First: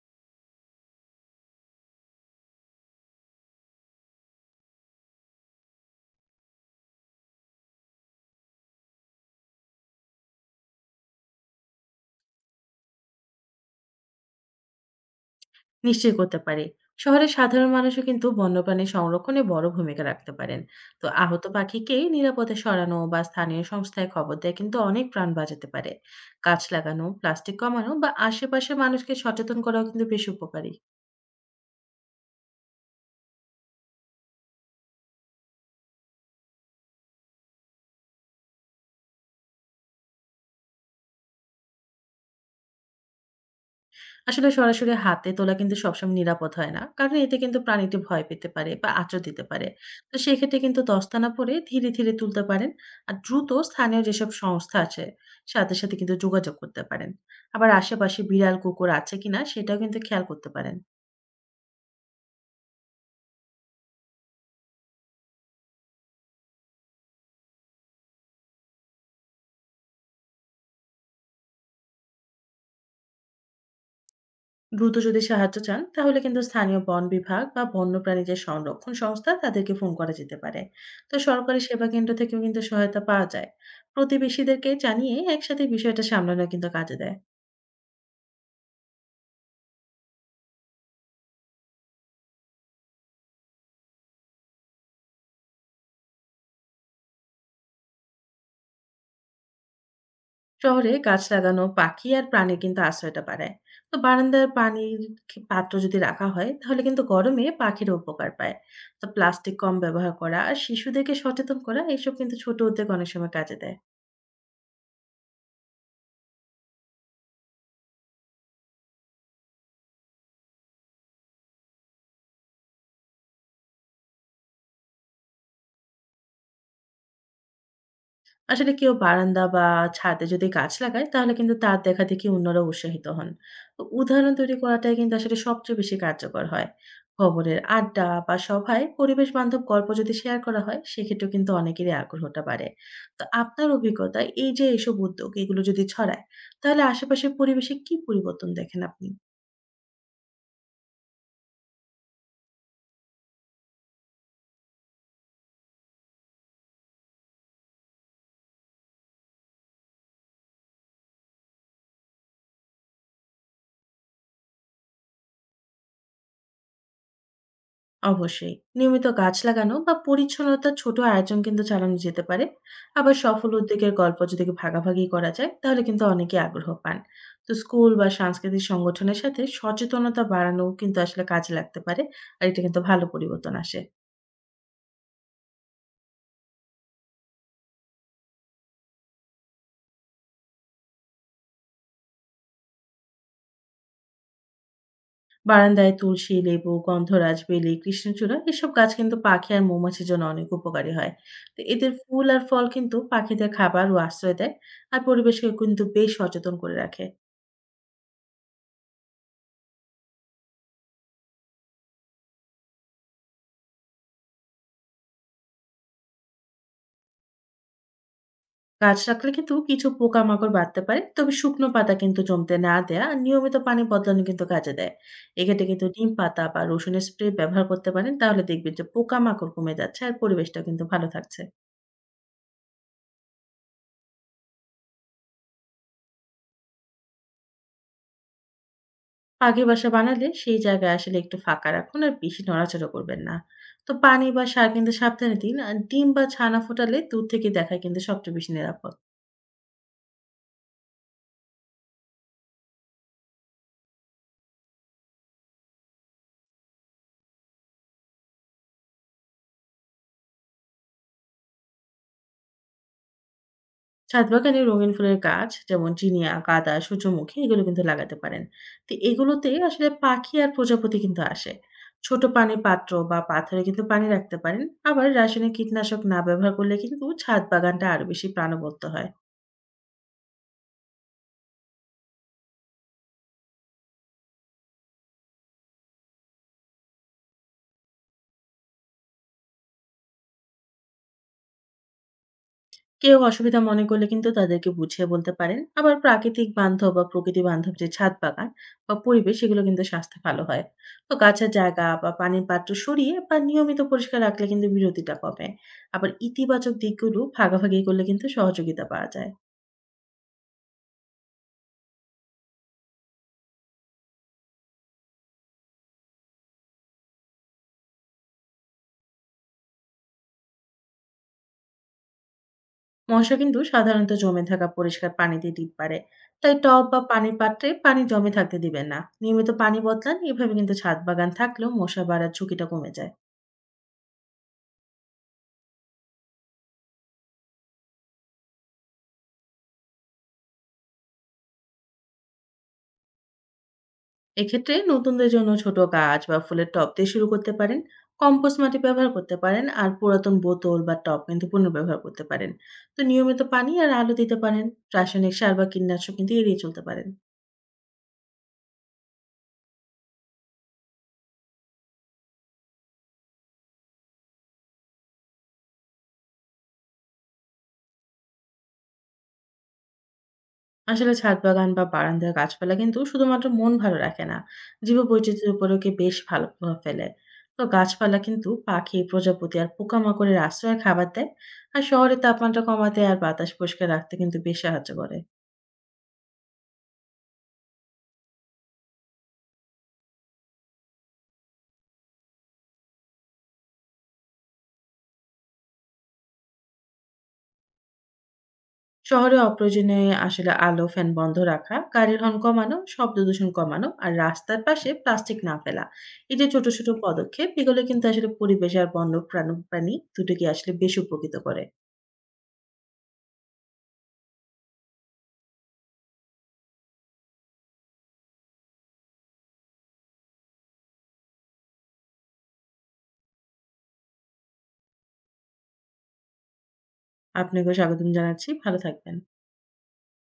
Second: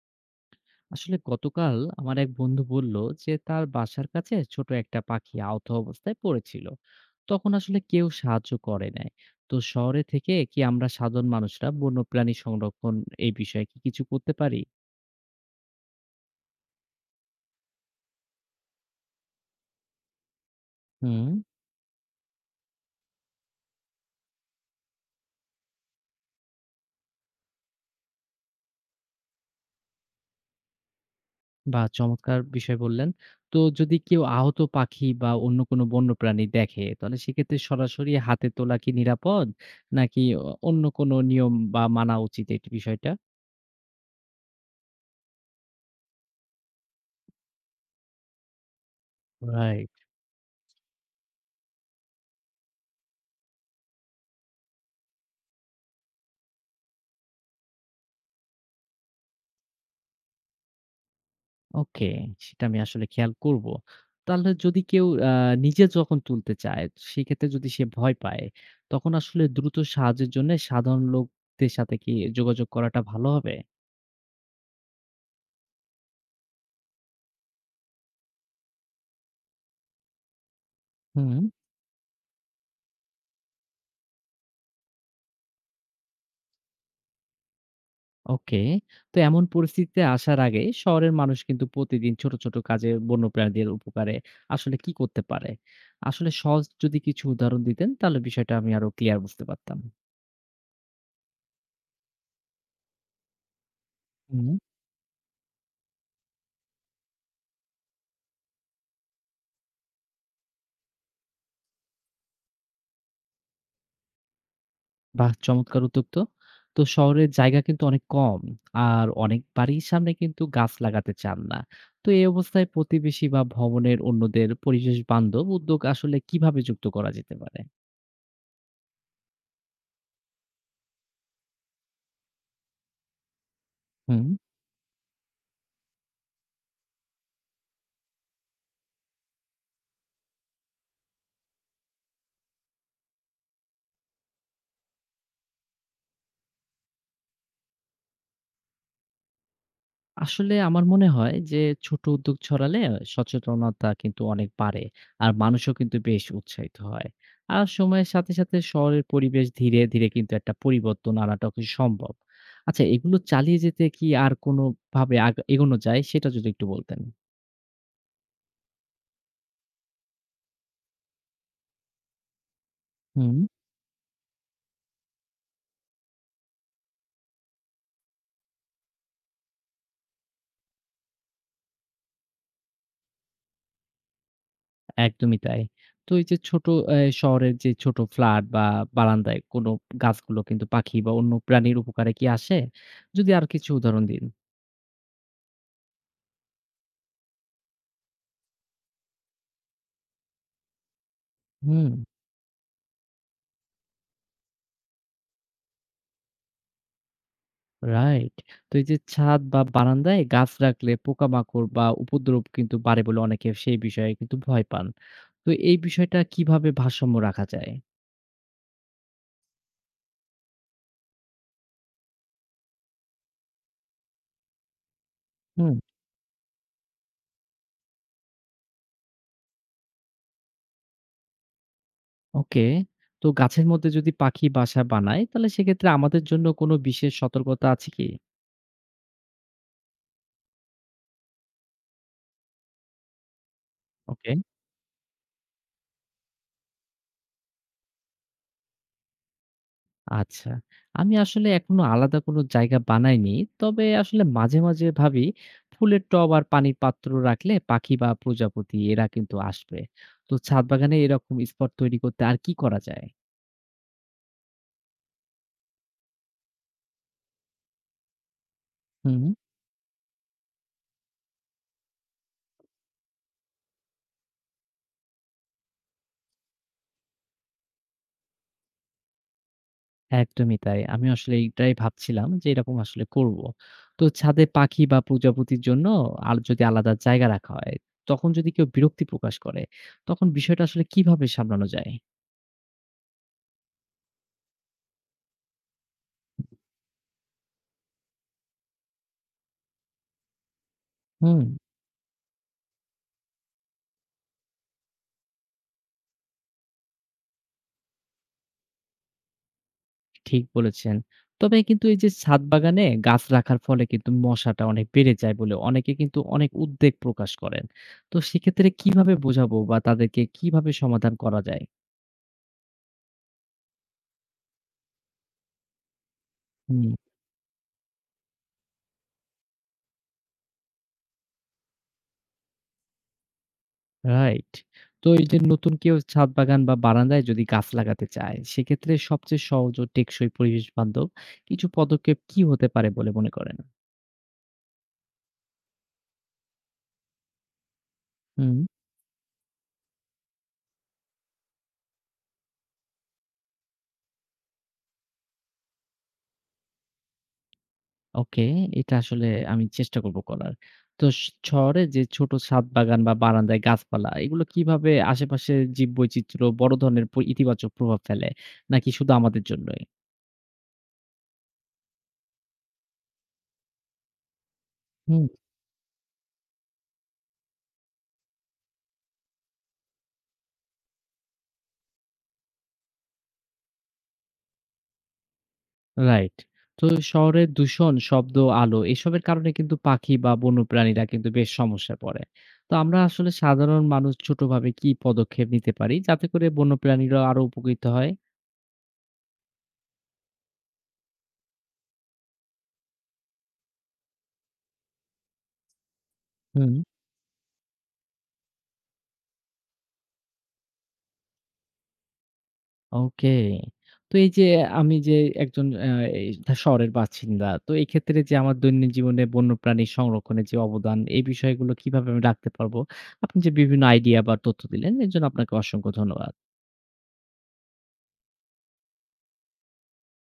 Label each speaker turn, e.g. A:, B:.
A: আসলে গতকাল আমার এক বন্ধু বলল যে তার বাসার কাছে ছোট একটা পাখি আহত অবস্থায় পড়েছিল। তখন আসলে কেউ সাহায্য করে নাই। তো শহরে থেকে কি আমরা সাধারণ মানুষরা বন্যপ্রাণী সংরক্ষণ এই বিষয়ে কি কিছু করতে পারি?
B: নিশ্চয়ই করতে পারি। শহরের সাধারণ মানুষও কিন্তু বন্যপ্রাণী সংরক্ষণে বড় ভূমিকা রাখতে পারেন। তো
A: হুম।
B: আহত পাখিকে নিরাপদে সরানো বা স্থানীয় সংস্থায় খবর দেয়া কিন্তু অনেক প্রাণ বাঁচাতে পারে। গাছ লাগানো, প্লাস্টিক কমানো বা আশেপাশের মানুষকে সচেতন করাও কিন্তু বেশ উপকারী।
A: বা চমৎকার বিষয় বললেন। তো যদি কেউ আহত পাখি বা অন্য কোনো বন্যপ্রাণী দেখে তাহলে সেক্ষেত্রে সরাসরি হাতে তোলা কি নিরাপদ, নাকি অন্য কোনো নিয়ম বা মানা উচিত এই বিষয়টা?
B: আসলে সরাসরি হাতে তোলা কিন্তু সবসময় নিরাপদ হয় না, কারণ এতে কিন্তু প্রাণীটি ভয় পেতে পারে বা আঁচড় দিতে পারে।
A: রাইট।
B: তো সেক্ষেত্রে কিন্তু দস্তানা পরে ধীরে ধীরে তুলতে পারেন। আর দ্রুত স্থানীয় যেসব সংস্থা আছে, সাথে সাথে কিন্তু যোগাযোগ করতে পারেন। আবার আশেপাশে বিড়াল কুকুর আছে কিনা সেটাও কিন্তু খেয়াল করতে পারেন।
A: ওকে, সেটা আমি আসলে খেয়াল করব। তাহলে যদি কেউ নিজে যখন তুলতে চায়, সেক্ষেত্রে যদি সে ভয় পায়, তখন আসলে দ্রুত সাহায্যের জন্যে সাধারণ লোকদের সাথে কি যোগাযোগ করাটা ভালো হবে?
B: দ্রুত যদি সাহায্য চান তাহলে কিন্তু স্থানীয় বন বিভাগ বা বন্যপ্রাণী যে সংরক্ষণ সংস্থা, তাদেরকে ফোন করা যেতে পারে। তো
A: হুম।
B: সরকারি সেবা কেন্দ্র থেকেও কিন্তু সহায়তা পাওয়া যায়। প্রতিবেশীদেরকে জানিয়ে একসাথে বিষয়টা সামলানো কিন্তু কাজে দেয়।
A: ওকে। তো এমন পরিস্থিতিতে আসার আগে শহরের মানুষ কিন্তু প্রতিদিন ছোট, ছোট কাজে বন্যপ্রাণীদের উপকারে আসলে কি করতে পারে? আসলে সহজ যদি কিছু উদাহরণ দিতেন, তাহলে বিষয়টা আমি আরো ক্লিয়ার বুঝতে পারতাম।
B: শহরে গাছ লাগানো পাখি আর প্রাণী কিন্তু আশ্রয়টা বাড়ায়। তো বারান্দার পানির পাত্র যদি রাখা হয় তাহলে কিন্তু গরমে পাখিরও উপকার পায়। তো প্লাস্টিক কম ব্যবহার করা আর শিশুদেরকে সচেতন করা এইসব কিন্তু ছোট উদ্যোগ অনেক সময় কাজে দেয়।
A: বাহ! চমৎকার উদ্যোগ তো। তো শহরের জায়গা কিন্তু অনেক কম। আর অনেক বাড়ির সামনে কিন্তু গাছ লাগাতে চান না। তো এই অবস্থায় প্রতিবেশী বা ভবনের অন্যদের পরিবেশ বান্ধব উদ্যোগ আসলে কিভাবে যুক্ত করা যেতে পারে?
B: আসলে কেউ বারান্দা বা ছাদে যদি গাছ লাগায় তাহলে কিন্তু তার দেখাদেখি অন্যরা উৎসাহিত হন। তো
A: হুম।
B: উদাহরণ তৈরি করাটাই কিন্তু আসলে সবচেয়ে বেশি কার্যকর হয়। খবরের আড্ডা বা সভায় পরিবেশ বান্ধব গল্প যদি শেয়ার করা হয় সেক্ষেত্রে কিন্তু অনেকেরই আগ্রহটা বাড়ে। তো আপনার অভিজ্ঞতা, এই যে এসব উদ্যোগ এগুলো যদি ছড়ায়, তাহলে আশেপাশের পরিবেশে কি পরিবর্তন দেখেন আপনি?
A: আসলে আমার মনে হয় যে ছোট উদ্যোগ ছড়ালে সচেতনতা কিন্তু অনেক বাড়ে, আর মানুষও কিন্তু বেশ উৎসাহিত হয়। আর সময়ের সাথে সাথে শহরের পরিবেশ ধীরে ধীরে কিন্তু একটা পরিবর্তন আনাটা কি সম্ভব? আচ্ছা, এগুলো চালিয়ে যেতে কি আর কোনো ভাবে এগোনো যায় সেটা যদি একটু বলতেন।
B: অবশ্যই। নিয়মিত গাছ লাগানো বা পরিচ্ছন্নতার ছোট আয়োজন কিন্তু চালানো যেতে পারে। আবার
A: হুম।
B: সফল উদ্যোগের গল্প যদি ভাগাভাগি করা যায়, তাহলে কিন্তু অনেকেই আগ্রহ পান। তো স্কুল বা সাংস্কৃতিক সংগঠনের সাথে সচেতনতা বাড়ানোও কিন্তু আসলে কাজে লাগতে পারে। আর এটা কিন্তু ভালো পরিবর্তন আসে।
A: একদমই তাই। তো এই যে ছোট শহরের যে ছোট ফ্ল্যাট বা বারান্দায় কোনো গাছগুলো কিন্তু পাখি বা অন্য প্রাণীর উপকারে কি আসে, যদি আর কিছু উদাহরণ দিন।
B: বারান্দায় তুলসী, লেবু, গন্ধরাজ, বেলি, কৃষ্ণচূড়া এসব গাছ কিন্তু পাখি আর মৌমাছির জন্য অনেক উপকারী হয়। তো
A: হুম।
B: এদের ফুল আর ফল কিন্তু পাখিদের খাবার ও আশ্রয় দেয়। আর পরিবেশকে কিন্তু বেশ সচেতন করে রাখে।
A: রাইট। তো এই যে ছাদ বা বারান্দায় গাছ রাখলে পোকামাকড় বা উপদ্রব কিন্তু বাড়ে বলে অনেকে সেই বিষয়ে কিন্তু ভয় পান। তো এই বিষয়টা কিভাবে ভারসাম্য রাখা যায়?
B: গাছ রাখলে কিন্তু কিছু পোকামাকড় বাড়তে পারে, তবে শুকনো পাতা কিন্তু জমতে না দেয়া আর নিয়মিত পানি বদলানো কিন্তু কাজে দেয়। এক্ষেত্রে
A: হুম।
B: কিন্তু নিম পাতা বা রসুনের স্প্রে ব্যবহার করতে পারেন, তাহলে দেখবেন যে পোকামাকড় কমে যাচ্ছে আর পরিবেশটা কিন্তু ভালো থাকছে।
A: ওকে। তো গাছের মধ্যে যদি পাখি বাসা বানায় তাহলে সেক্ষেত্রে আমাদের জন্য কোনো বিশেষ সতর্কতা আছে কি?
B: পাখি বাসা বানালে সেই জায়গায় আসলে একটু ফাঁকা রাখুন আর বেশি নড়াচড়া করবেন না। তো পানি
A: ওকে।
B: বা সার কিন্তু সাবধানে দিন, আর ডিম বা ছানা ফোটালে দূর থেকে দেখা কিন্তু সবচেয়ে বেশি নিরাপদ।
A: আচ্ছা। আমি আসলে এখনো আলাদা কোনো জায়গা বানাইনি। তবে আসলে মাঝে, মাঝে ভাবি ফুলের টব আর পানির পাত্র রাখলে পাখি বা প্রজাপতি এরা কিন্তু আসবে। তো ছাদ বাগানে এরকম স্পট তৈরি করতে আর কি করা যায়?
B: ছাদ বাগানে রঙিন ফুলের গাছ যেমন জিনিয়া, গাঁদা, সূর্যমুখী এগুলো কিন্তু লাগাতে পারেন। তো
A: হুম।
B: এগুলোতে আসলে পাখি আর প্রজাপতি কিন্তু আসে। ছোট পানির পাত্র বা পাথরে কিন্তু পানি রাখতে পারেন। আবার রাসায়নিক কীটনাশক না ব্যবহার করলে কিন্তু ছাদ বাগানটা আরো বেশি প্রাণবন্ত হয়।
A: একদমই তাই। আমি আসলে এইটাই ভাবছিলাম যে এরকম আসলে করব। তো ছাদে পাখি বা প্রজাপতির জন্য আর যদি আলাদা জায়গা রাখা হয়, তখন যদি কেউ বিরক্তি প্রকাশ করে, তখন বিষয়টা আসলে কিভাবে সামলানো যায়?
B: কেউ অসুবিধা মনে করলে কিন্তু তাদেরকে বুঝিয়ে বলতে পারেন। আবার প্রাকৃতিক বান্ধব বা প্রকৃতি বান্ধব যে ছাদ বাগান বা পরিবেশ, সেগুলো কিন্তু স্বাস্থ্যে ভালো হয়। তো
A: হুম।
B: গাছের জায়গা বা পানির পাত্র সরিয়ে বা নিয়মিত পরিষ্কার রাখলে কিন্তু বিরতিটা কমে। আবার ইতিবাচক দিকগুলো ভাগাভাগি করলে কিন্তু সহযোগিতা পাওয়া যায়।
A: ঠিক বলেছেন। তবে কিন্তু এই যে ছাদ বাগানে গাছ রাখার ফলে কিন্তু মশাটা অনেক বেড়ে যায় বলে অনেকে কিন্তু অনেক উদ্বেগ প্রকাশ করেন। তো সেক্ষেত্রে কিভাবে বোঝাবো বা তাদেরকে কিভাবে সমাধান করা যায়?
B: মশা কিন্তু সাধারণত জমে থাকা পরিষ্কার পানিতে ডিপ পারে। তাই টব
A: হুম,
B: বা পানির পাত্রে পানি জমে থাকতে দিবেন না, নিয়মিত পানি বদলান। এভাবে কিন্তু ছাদ বাগান থাকলেও মশা বাড়ার ঝুঁকিটা কমে যায়।
A: রাইট। তো এই যে নতুন কেউ ছাদ বাগান বা বারান্দায় যদি গাছ লাগাতে চায়, সেক্ষেত্রে সবচেয়ে সহজ ও টেকসই পরিবেশ বান্ধব কিছু পদক্ষেপ কি হতে পারে বলে মনে করেন?
B: এক্ষেত্রে নতুনদের জন্য ছোট গাছ বা ফুলের টব দিয়ে শুরু করতে পারেন। Compost
A: hmm.
B: মাটি ব্যবহার করতে পারেন, আর পুরাতন বোতল বা টব কিন্তু পুনর্ব্যবহার করতে পারেন। তো নিয়মিত পানি আর আলো দিতে পারেন। রাসায়নিক সার বা কীটনাশক কিন্তু এড়িয়ে চলতে পারেন।
A: ওকে, এটা আসলে আমি চেষ্টা করব করার। তো স শহরে যে ছোট ছাদ বাগান বা বারান্দায় গাছপালা, এগুলো কিভাবে আশেপাশের জীববৈচিত্র্য বড় ধরনের ইতিবাচক প্রভাব ফেলে? নাকি শুধু আমাদের জন্যই?
B: আসলে ছাদ বাগান বা বারান্দার গাছপালা কিন্তু শুধুমাত্র মন ভালো রাখে না, জীব
A: হুম।
B: বৈচিত্র্যের উপরেও কি বেশ ভালো প্রভাব ফেলে। তো গাছপালা কিন্তু পাখি প্রজাপতি আর পোকামাকড়ের আশ্রয় খাবার দেয়। আর শহরের তাপমাত্রা কমাতে আর বাতাস পরিষ্কার রাখতে কিন্তু বেশ সাহায্য করে।
A: রাইট। তো শহরের দূষণ, শব্দ, আলো এসবের কারণে কিন্তু পাখি বা বন্যপ্রাণীরা কিন্তু বেশ সমস্যায় পড়ে। তো আমরা আসলে সাধারণ মানুষ ছোটভাবে কি পদক্ষেপ নিতে পারি যাতে করে বন্যপ্রাণীরা আরো উপকৃত হয়?
B: শহরে অপ্রয়োজনে আসলে আলো, ফ্যান বন্ধ রাখা, গাড়ির হর্ন কমানো, শব্দ দূষণ কমানো আর রাস্তার পাশে প্লাস্টিক না ফেলা। এই যে ছোট,
A: হুম।
B: ছোট পদক্ষেপ এগুলো কিন্তু আসলে পরিবেশ আর বন্য প্রাণী দুটোকে আসলে বেশ উপকৃত করে।
A: ওকে। তো এই যে আমি যে একজন আ এই শহরের বাসিন্দা। তো এই ক্ষেত্রে যে আমার দৈনন্দিন জীবনে বন্যপ্রাণী সংরক্ষণের যে অবদান, এই বিষয়গুলো কিভাবে আমি রাখতে পারবো? আপনি যে বিভিন্ন আইডিয়া বা তথ্য দিলেন, এর জন্য আপনাকে অসংখ্য ধন্যবাদ।
B: আপনাকেও স্বাগতম জানাচ্ছি। ভালো থাকবেন।